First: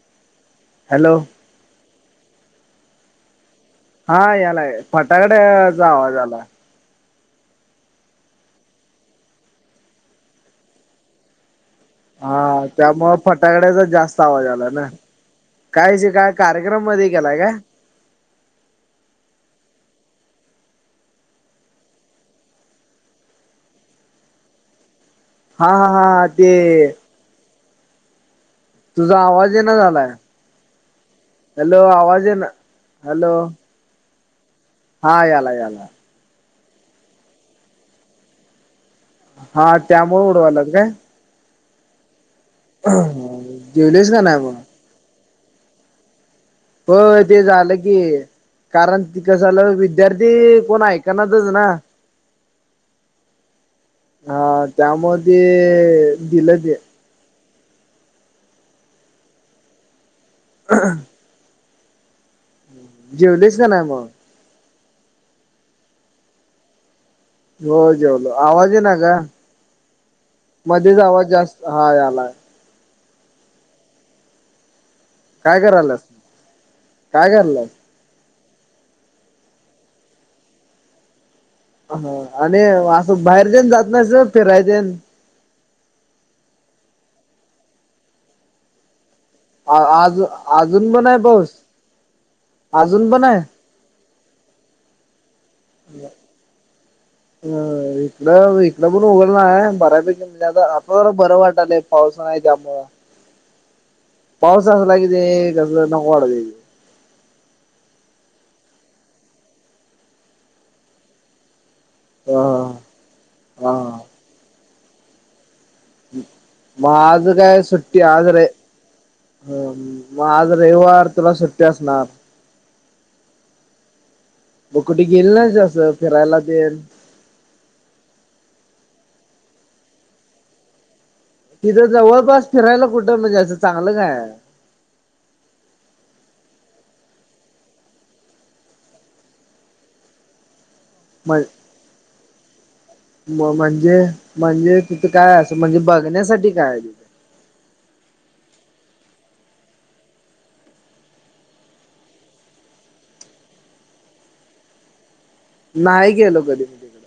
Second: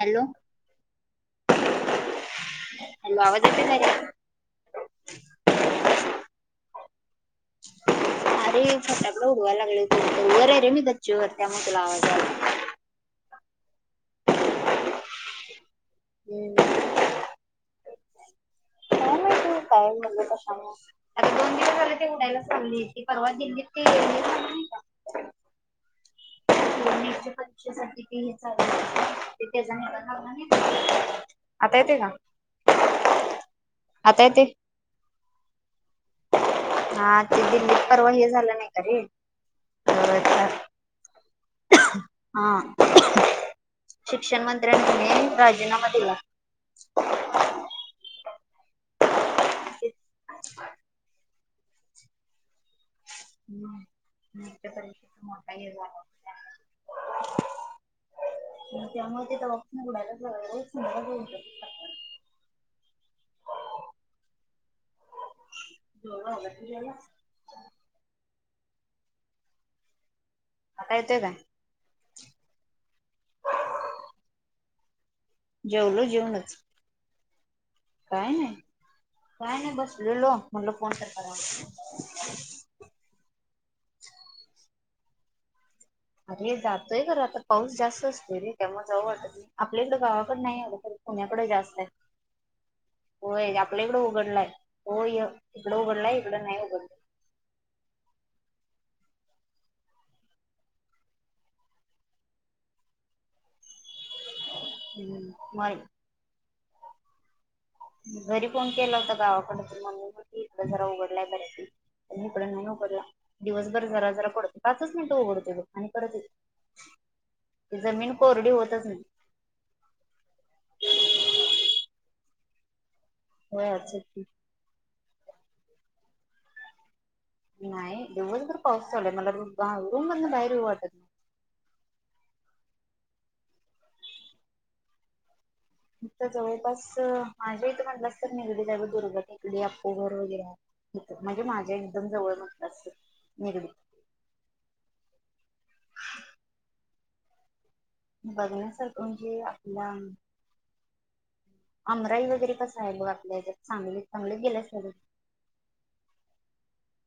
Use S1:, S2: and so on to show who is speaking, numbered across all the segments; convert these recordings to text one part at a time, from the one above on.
S1: Hello
S2: hello
S1: तुला आवाज येतय का नाय?
S2: हा यायला फटाकड्याचा आवाज आला. [inaudible]
S1: अरे फटाकड्य उडवायला लागल्याती. वर आहे रे मी गच्चीवरर त्या मूळे तूला आवाज. आला.
S2: हा त्यामुळ फटाकड्याचा जास्त. आवाज आलाना काय जीकाय
S1: हम्म
S2: कार्यक्रम मध्ये केलाय का?
S1: काय माहिती काय म्हनल कशाला आता दोन दिवस झाल. ते उडायला चाली परवा दिल्लीत ते. का?
S2: हा हा ते.
S1: चालथ
S2: तुझा आवाज येना
S1: जा
S2: झालाय
S1: घा [unintelligible] आता येते का.
S2: ना हॅलो ना..
S1: आता येते.
S2: हा याला याला याला...
S1: हा ते दिल्लीत परवा हे झाला नाही का रे.
S2: हा त्यामुळे उडवालात काय.?
S1: खो खो.. हा
S2: जेवलीस का नाही
S1: शिक्षण
S2: मग
S1: मंत्र्यांन की नाय राजीनामा दिला.
S2: होय ते झालं की, कारण ते कसं झालं विद्यार्थी कोण हाय. त्यांना तच ना. हा
S1: नीटच्या
S2: त्या मूळते.... दिलं ते.
S1: भुभु... आणि त्यामुळ ते त उडायलाच सुंदरच होऊत.
S2: जेवलीस का नाय मग.
S1: हो गला. [unintelligible]
S2: हो जेवलो. आवाज येना काय
S1: आता
S2: मध्येच
S1: येतोय
S2: आवाज
S1: काय?
S2: जास्त हा यालाय. काय करायलास
S1: जेवलो जेवूनच.
S2: काय करायलास
S1: काय नाय, काय नाही बसलेलो म्हनल फोन तर कराव.
S2: ह आणि असं बाहेर जन जात नाहीस फिरायतेन.
S1: अरे जातोय खर. आता पाऊस जास्त असतोय रे त्यामुळे जावू वाटत नाय. आपल्या इत
S2: आज
S1: गावाकड नाही येवड खर
S2: अजून
S1: तर
S2: पण आहे
S1: पुण्याकडे
S2: पाऊस
S1: जास्तय आहे
S2: अजून पण आहे
S1: होय पेलग उघड लाय होय. तिकड उघडलाय इकड नाही उघडलाय.
S2: अ.. इकड इकड पण उघडलाय बऱ्यापैकी म्हणजे आता आता जरा बरं वाटालंय. पाऊस नाही, त्यामुळ, पाऊस असला की, ते कस
S1: मग
S2: नको वाटतय.
S1: घरी फोन केला होता गावाकडे, तर मम्मी बोली इकड जरा उघडलाय बर्‍यापैकी.
S2: ते
S1: ईकड नाही
S2: हा
S1: उघडला.
S2: हा
S1: दिवसभर जरा जरा पडत होता. पाच मिनिट उघडतोय बघ. आणि परत येतोय
S2: माज काय आज
S1: ती
S2: सुट्टी
S1: जमीन
S2: आज रवि.
S1: कोरडी होतच नाही.
S2: मग आज रविवार, तुला सुट्टी असणार.
S1: होय, आज सुट्टी.
S2: तू कुठे गेली नाय जास्त असं फिरायला ते...
S1: नाही दिवस भर पाऊस चालू ये, मला रूम मधन बाहेर येऊ वाटत नाह.
S2: तिथं जवळपास फिरायला कुठं, म्हणजे असं चांगलं काय?
S1: इथं जवळपास, माझ्या इथ म्हटलंस तर निगडीलाय बघ, जाब दुर्घटनेकडे [unintelligible] आपघर वगैरे. इथं,
S2: म्हण
S1: म्हणजे माझ्या एकदम जवळ म्हटलं अस
S2: म
S1: निगडित.
S2: म्हणजे म्हणजे तिथं काय अस, म्हणजे बघण्यासाठी काय आहे तिथं?
S1: बघण्या सारख म्हणजे, आपला आमराई वगैरे कसं आहे बघ आपल्या हच्यात चांगली चांगले गेल्यास कधी?
S2: नाही गेलो कधी. तिकडे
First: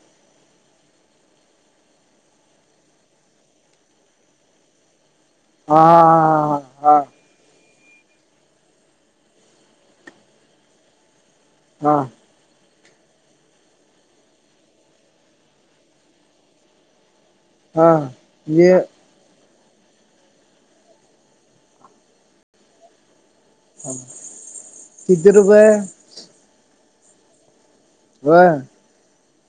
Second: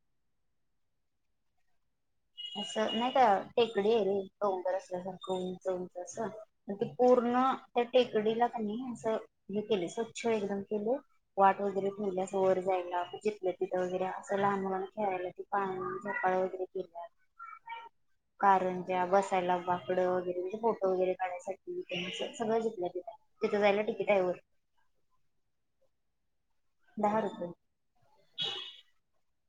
S1: असं नाही का, टेकडी आहे रे डोंगर असल्या सारखी. हो उंच उंच असा
S2: हा
S1: ते
S2: हा
S1: पूर्ण त्या टेकडीला कनी असं हे केलं स्वच्छ एकदम केले वाट वगैरे
S2: हा हा
S1: ठेवल्या. वर जायला, जिथल्या तिथं वगैरे असं लहान मुलांना खेळायला ते पाळणा, झोपाळ्या वगैरे केला.
S2: हा. म्हणजे
S1: कारण त्या बसायला बाक कड वगैरे म्हणजे फोटो वगैरे काढण्यासाठी सगळं जिथल्या तिथ आहे तिथ जायला तिकिट आहे वर.
S2: किती रुपय?
S1: दहा रूपय.
S2: बर,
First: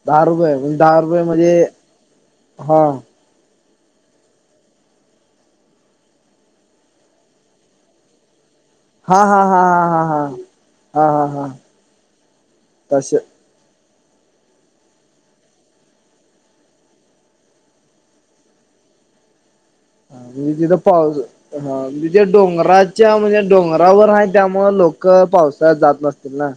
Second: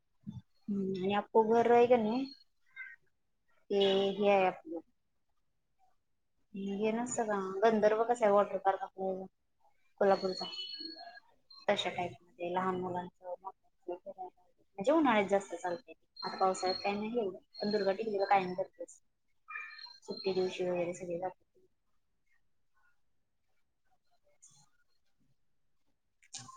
S2: दहा रुपये, मग
S1: हम्म,
S2: दहा
S1: आणि
S2: रुपये
S1: अख्खं
S2: म्हणजे
S1: घर आहे कणी
S2: हा
S1: ते हे हे नसत का गंधर्व कसा आहे वॉटर पार्क?
S2: हा
S1: आपल्या
S2: हा हा हा हा हा
S1: कोल्हापूरचा
S2: हा हा हा
S1: तशा टाईपमध्ये लहान
S2: तस.
S1: मुलांचं
S2: [inaudible]
S1: म्हणजे उन्हाळ्यात जास्त चालते. आता पावसाळ्यात काही नाही. पण दुर्गा टिकली [unintelligible] काय नाही [unintelligible] करतेच.
S2: अ
S1: सुट्टी दिवशी
S2: -तिथ
S1: वगैरे
S2: पाऊस
S1: सगळे जातात
S2: हा म्हणज जे डोंगराच्या, म्हणजे डोंगरावर आहे त्यामुळ लोक पाऊस अ -जात नसतील ना?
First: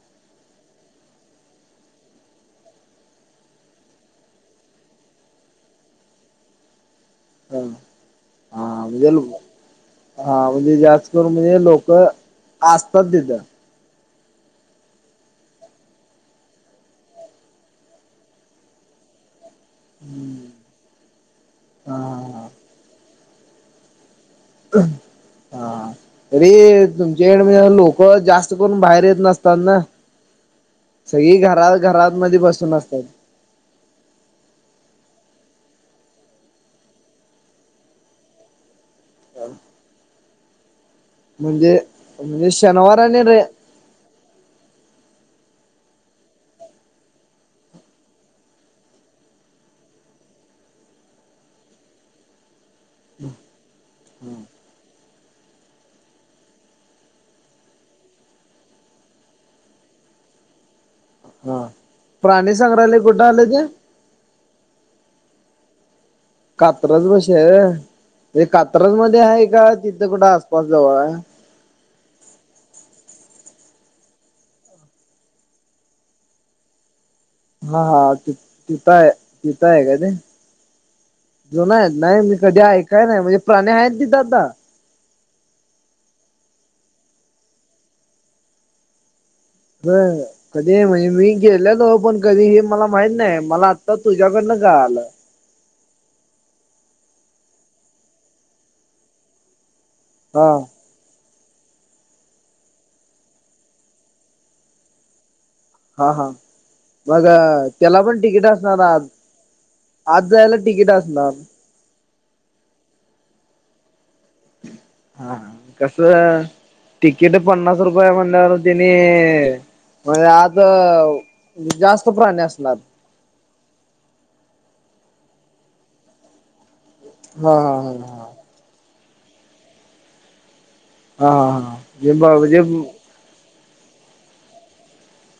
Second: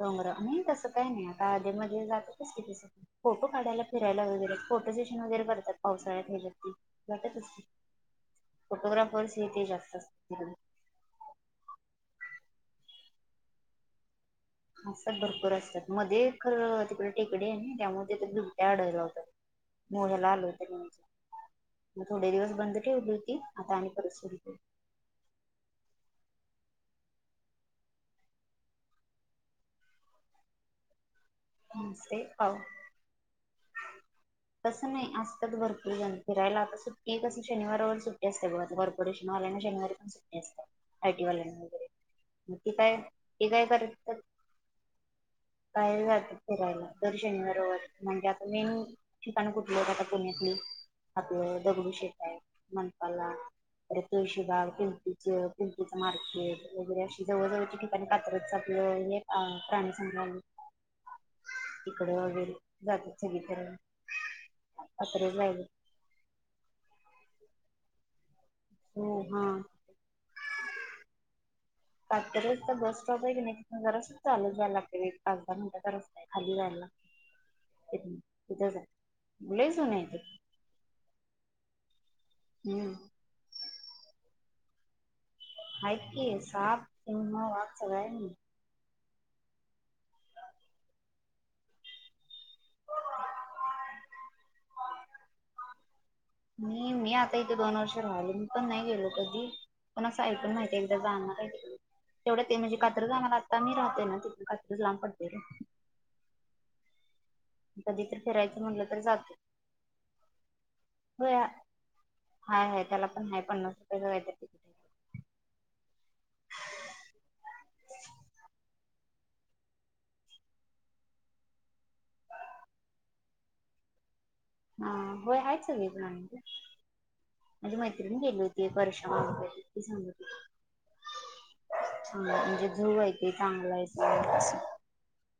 S1: डोंगर, नाही तसं काही नाही, आता अधि मध्यी जातातच की तस. फोटो काढायला, फिरायला वगैरे, फोटो सेशन वगैरे करतात पावसाळ्यात गेलकी. वाटत
S2: हा
S1: असते,
S2: हा
S1: फोटोग्राफर्स हे ते जास्त असतात तिकडे.
S2: हो म्हय लोक असतात तिथ.
S1: असतात, भरपूर असतात, मध्ये खरं तिकडे टेकडी आहे ना, त्यामुळे बिबट्या आढळला होता.
S2: [inaudible]
S1: मोबाईलला आल होता न्यूज,
S2: हा
S1: थोडे
S2: हा
S1: दिवस बंद ठेवली होती. आता आणि परत सुर केल.
S2: ह -हा. आ तरी तुमच्याकडे म्हणजे लोक जास्त करून बाहेर येत नसतात ना? सगळी घरा घरात
S1: नमस्ते
S2: मध्ये
S1: पाव
S2: बसून असतात.
S1: तसं नाही, असतात भरपूर जण फिरायला. आता सुट्टी कसं, शनिवार रविवार सुट्टी असते बघ भरपूर कृष्ण आलाय [unintelligible] ना शनिवारी पण सुट्टी असते. आय टी वाल्याना
S2: म्हणजे
S1: वगैरे,
S2: म्हणजे
S1: ते काय,
S2: शनिवार आणि रे
S1: ते काय करतत काही वाटत फिरायला, दर शनिवार रविवार म्हणल [unintelligible] मेन ठिकाणं कुठल आहे बगा पुण्यातले, आपलं दगडूशेठ आहेत. म्हणपाला [unintelligible] अरे तुळशी बाग किंती [unintelligible] [unintelligible] पिंकीच मार्केट, वगैरे अशी जवळजवळच्या ठिकाणी कात्रजच आपलं हे प्राणी संग्रलय
S2: हा, प्राणी संग्रहालय कुठे?
S1: सग
S2: आलं
S1: तर
S2: ते
S1: अत्र जायल [unintelligible]
S2: कात्रज बसे आहे हे कात्रज
S1: हो
S2: मध्ये आहे
S1: हा
S2: का तिथं कुठं आसपास जवळ हाय?
S1: कात्रजचा बस स्टॉप आहे की नाही तिथून जरसच चालच जाय लागते एक पाच दहा मिनटाचा रस्ता. खाली झाला [unintelligible]
S2: हा हा तिथय
S1: आहे
S2: तिथय
S1: लय
S2: आहे
S1: जुनं
S2: का ते? जुन आहेत नाही मी कधी आय
S1: हम्म
S2: काय नाही म्हणजे प्राणी आहेत तिथ आता?
S1: आहेत की साप, सिव्ह, वाघ सगळ आहे.
S2: [unintelligible] कधी म्हणजे गेलेलो हो, पण कधी हे मला माहत नाही मला आत्ता तुझ्याकडनं कळाल.
S1: मी, मी आता इथे दोन वर्ष राहिलो मी पण नाही गेलो कधी. पण असं
S2: हा
S1: ऐकून माहितीय. जा तेवढं [unintelligible] ते म्हणजे कात्र जाणार आता मी राहते ना तिथ कात्रज लांब पडते.
S2: हा हा बघा त्याला
S1: कधी तर
S2: पण तिकीट
S1: फिरायचं
S2: असणार
S1: म्हटलं तर
S2: आत,
S1: जातोय
S2: आत जायला तिकीट असणार.
S1: होय हाय हाय, त्याला पण हाय पन्नास रुपये का हाय तिकीट [unintelligible]
S2: हा हा कस? तिकीट पन्नास रुपये हाय म्हणल्यावर तेने होय आत जास्त प्राणी असणार.
S1: हा होय आहेत सगळे प्राणी
S2: हा
S1: माझी
S2: हा हा
S1: मैत्रिण गेली होती. परश्र सांगांग
S2: हा हा हा हा जे
S1: म्हणजे झू [unintelligible] ते चालंय ते [inaudible]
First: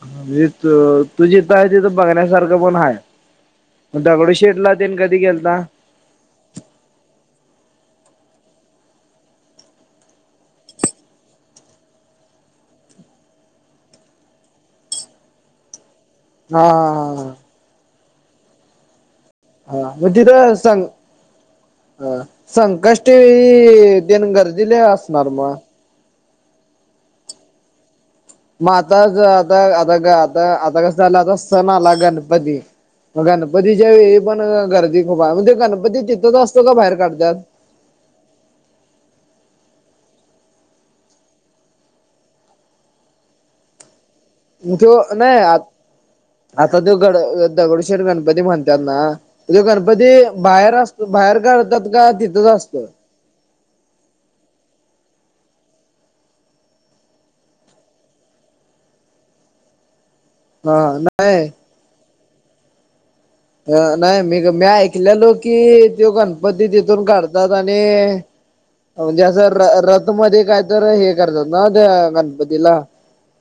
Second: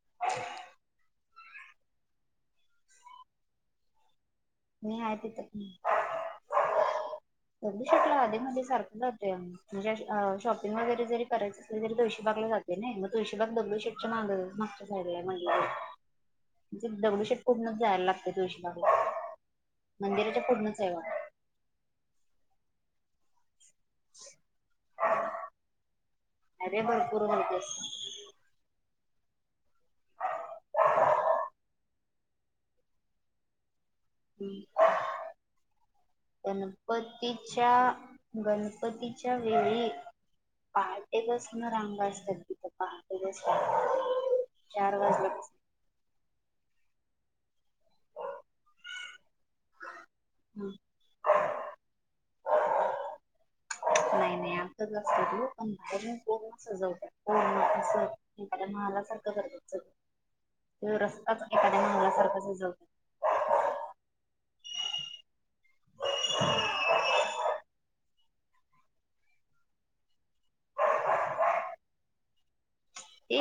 S2: [unintelligible] तू जिथ आहे तिथ बघण्यासारखं पण हाय दगडूशेठ
S1: मी आहे तिथ.
S2: [inaudible]
S1: दगडूशेट ला अधिमाधी मध्ये सारखं जातोय आम्ही. म्हणजे शॉपिंग वगैरे जरी करायचं असेल तरी तुळशीबाग ला जातो. ते नाही, म तुळशीबाग दगडूशेठ च्या माग मागच्या साईडला म्हणतरी.
S2: हा
S1: म्हणजे दगडू
S2: हा
S1: शेट पडूनच द्यायला लागतेय पैसे [unintelligible]
S2: हा मग तिथं सांग. ह -संकष्टी देन, गर्दीलय असणार मग?
S1: अरे भरपूर गर्दी असते.
S2: म आताज आता आताग आता कसं झालं आता सण आला गणपती. म गणपतीच्या वेळी पणअ गर्दी खूप आहे म्हणजे गणपती तिथच असतो का बाहेर काढतात?
S1: त्या गणपतीच्या वेळी पहाटे पसन रांगा असतात तिथं पहाटे पासन.
S2: इथे नाही आज [unintelligible] आता त्यो गण दगडूशेठ गणपती म्हणत्यात ना, त्यो गणपती बाहेर असत बाहेर काढतात का तिथंच असतात?
S1: नाही नाही आतच असतो तो पण तरी कोरोण [unintelligible] सजवतात कोरोना पासून तिथलं महाला सारखं करतात. [unintelligible]
S2: [inaudible]
S1: तो रस्ताच
S2: नाही
S1: एखाद्या मंदिरासारखा सजवतात.
S2: अ नाही मी- मी ऐकलेलो की त्यो गणपती तिथून काढतात आणि म्हणजे असं र रथ मध्ये काय तर हे करतात ना त्या गणपतीला?
S1: ते,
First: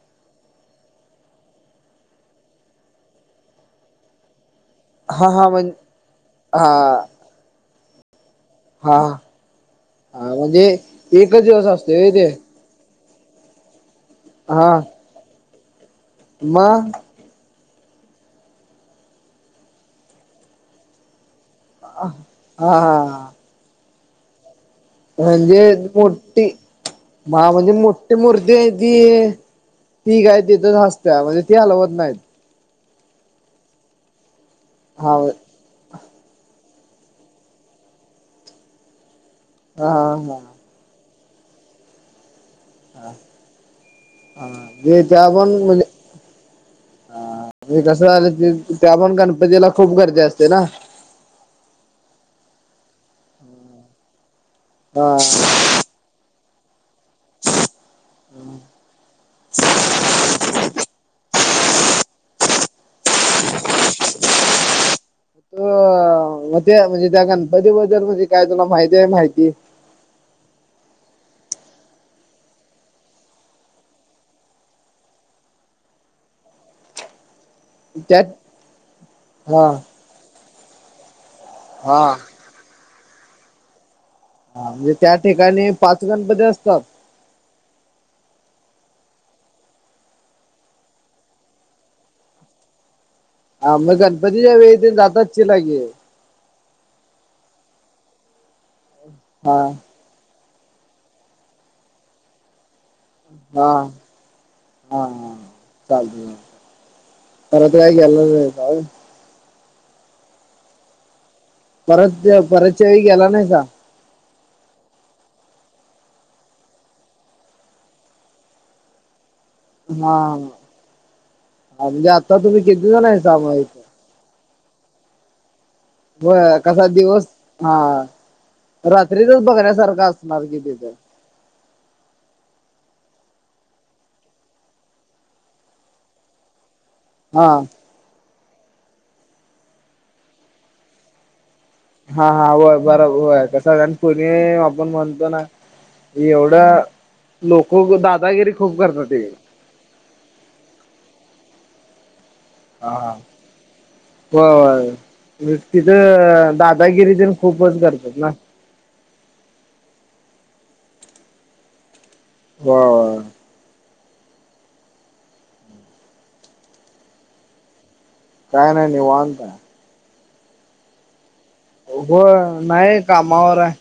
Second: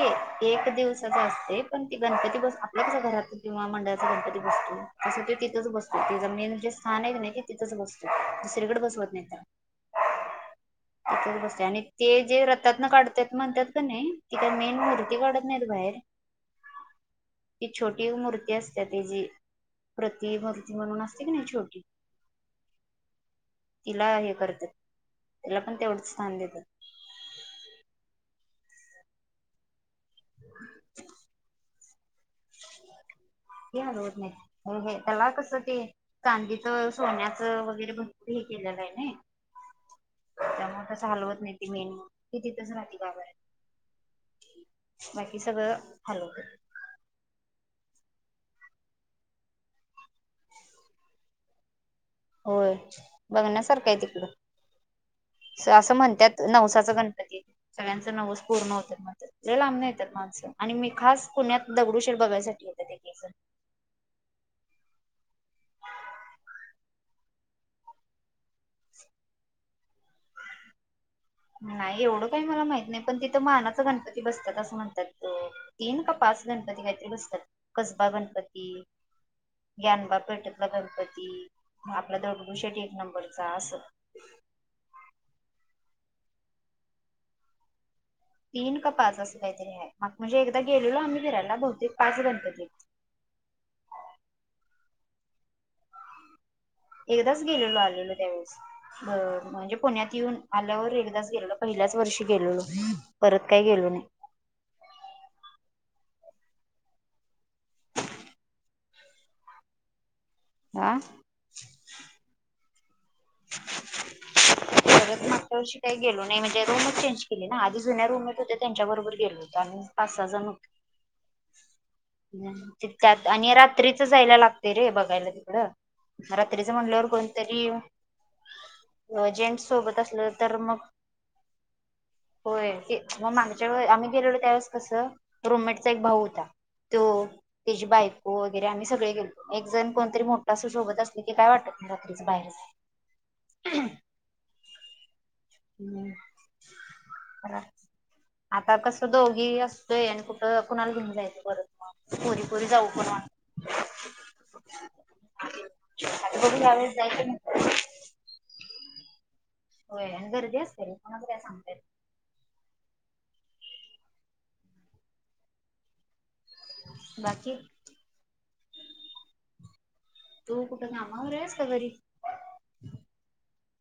S1: एक दिवसाच असतय पण ते गणपती बस आपल्या कस घरात किंवा मंडळाचा गणपती बसतो तसं
S2: हा
S1: त
S2: हा
S1: तिथंच
S2: म्हण
S1: बसतो, तिचं मेन
S2: हा
S1: जे स्थान आहे की नाही ते तिथंच बसतो. सगळीकडे
S2: हा
S1: बसवत नाहीत,
S2: हा म्हणजे
S1: तिथं च
S2: एकच दिवस
S1: बसतोय आणि
S2: असतोय व्हय
S1: ते जे रथ त्यात न काढत्यात म्हणतात का नाही ती काय मेन मूर्ती काढत नाहीत बाहेर.
S2: मग?
S1: ती छोटी एक मूर्ती असत्यख तेजी प्रति मूर्ती म्हणून असते की नाही छो
S2: हा हा.
S1: तिला ये करत्यात
S2: म्हणजे मोटी. मा म्हणजे मोठी मुर्ती आहे ती ती काय तिथंतच आस त्यामध्ये ती हालवत नाहीत.
S1: ती हालवत नाहीत
S2: हा
S1: त्याला कस ते चांदीचं सोन्याचं वगैरे भरपूर हे केलेलं आहे नई.
S2: हा हा हा.
S1: त्यामुळं कसं ते हलवत नाही ते मेन ती तिथंच राहती गाव आहे
S2: हा जे
S1: बाकी सगळं हालवत्यात.
S2: हा कसं झाल त्या पण गणपतीला खूप गर्दी असते ना.
S1: होय बघण्यासारखं आहे तिकडं.
S2: हा.
S1: असं म्हणत्यात नवसाचा गणपती सगळ्यांच नवंस पूर्ण होत्यात म्हणत्यात. लय लांबन येत्यात माणसं आणि मी खास पुण्यात दगडूशेठ बघायसाठी येत्यात एक एक जण. [inaudible]
S2: हा मग त्या म्हणजे गणपतीबद्दल म्हणजे काय तुला माहिती आहे माहिती?
S1: [inaudible] नाही एवढं काही मला माहित नाही, ‌पण तिथं मानाचा गणपती बसतात असं म्हणतात. तीन का पाच गणपती काहीतरी बसतात. कसबा
S2: त्यात
S1: गणपती,
S2: हा
S1: ज्ञानबा पेठतला गणपती,
S2: हा
S1: आपला दगड दगडूशेठ एक नंबरचा असं.
S2: हा म्हणजे त्या ठिकाणी पाच गणपती असतात.
S1: तीन का पाच असं काहीतरी आहे. मग म्हणजे एकदा गेलेलो आम्ही फिरायला बहुतेक पाच गणपती हाईत.
S2: हा मग गणपतीच्यावेळी‌ तेन जात असशीला की?
S1: एकदाच गेलेलो आलेलो त्यावेेळेस म
S2: हा
S1: म्हणजे पुण्यात येऊन आल्यावर एकदाच गेलेलो, पहिल्याच वर्षी गेलेलो. परत काही
S2: हा.
S1: गेलो नाही
S2: हा हा. चालतंय चालतंय. परत [unintelligible]
S1: आ?
S2: परत परतच्या वेळी गेला नाहीसा?
S1: परत मागच्या वर्षी काही गेलो नाही म्हणजे रूमच चेंज केली ना. आधी जुन्या रूममेट होते त्यांच्याबर गेलेलो. ते आम्ही पाच
S2: हा
S1: सहा जण होतो.
S2: हा म्हणजे आता तुम्ही किती जण
S1: त्यात
S2: आहेसा
S1: आणि
S2: मग इथं
S1: रात्री जायला लागते रे बघायला तिकडं.
S2: होय
S1: रात्रीच
S2: कसा
S1: म्हटल्यावर
S2: दिवस
S1: कोणतरी
S2: हा रात्रीतच
S1: जेंट्स सोबत
S2: बघण्यासारखा
S1: असलं
S2: असणार
S1: तर
S2: कि
S1: मग
S2: तिथं. [inaudible]
S1: होय ते मग मागच्या आम्ही गेलेलो त्यावेळेस कसं रुममेटचा एक भाऊ होता. तो,
S2: हा
S1: त्याची बायको वगैरे आम्ही सगळे गेलतो. एक जण कोणतरी मोठं असं सोबत असलं की काय वाटत नाही रात्रीच
S2: हा हा
S1: बाहेर
S2: होय बरोबर होय. [unintelligible] आपण म्हणतो ना
S1: जायला.
S2: एवढं लोक दादागिरी खूप करतात [unintelligible]
S1: ते आणि कुठं कुणाला घेऊन जायचं परत. पोरी पोरी [unintelligible]
S2: हा.
S1: वाटत
S2: होय
S1: आता
S2: तिथं
S1: बघू यावेळेस
S2: दादागिरी
S1: जायचं
S2: तेण
S1: म्हटलं
S2: खूपच करतात ना.
S1: होय आणि गर्दी असते रे कोणा का सांगतय.
S2: [unintelligible]
S1: बाकी!
S2: काय नाही निवांत.
S1: तू कुठं कामावर आहेस का घरी?
S2: हो नाही कामावर आहे.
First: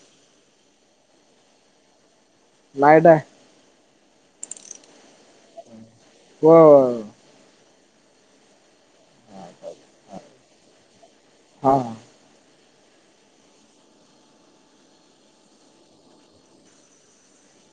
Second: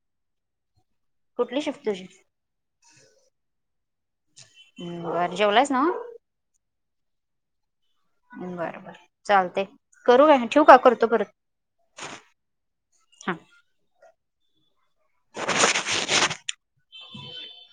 S1: कुठली शिफ्ट तुची?
S2: नाईट हाय.
S1: हम बरं जेवलास नव.
S2: हो.
S1: बर बर चालते करूया ठेव का करतो परत.
S2: हा.
S1: हा [inaudible]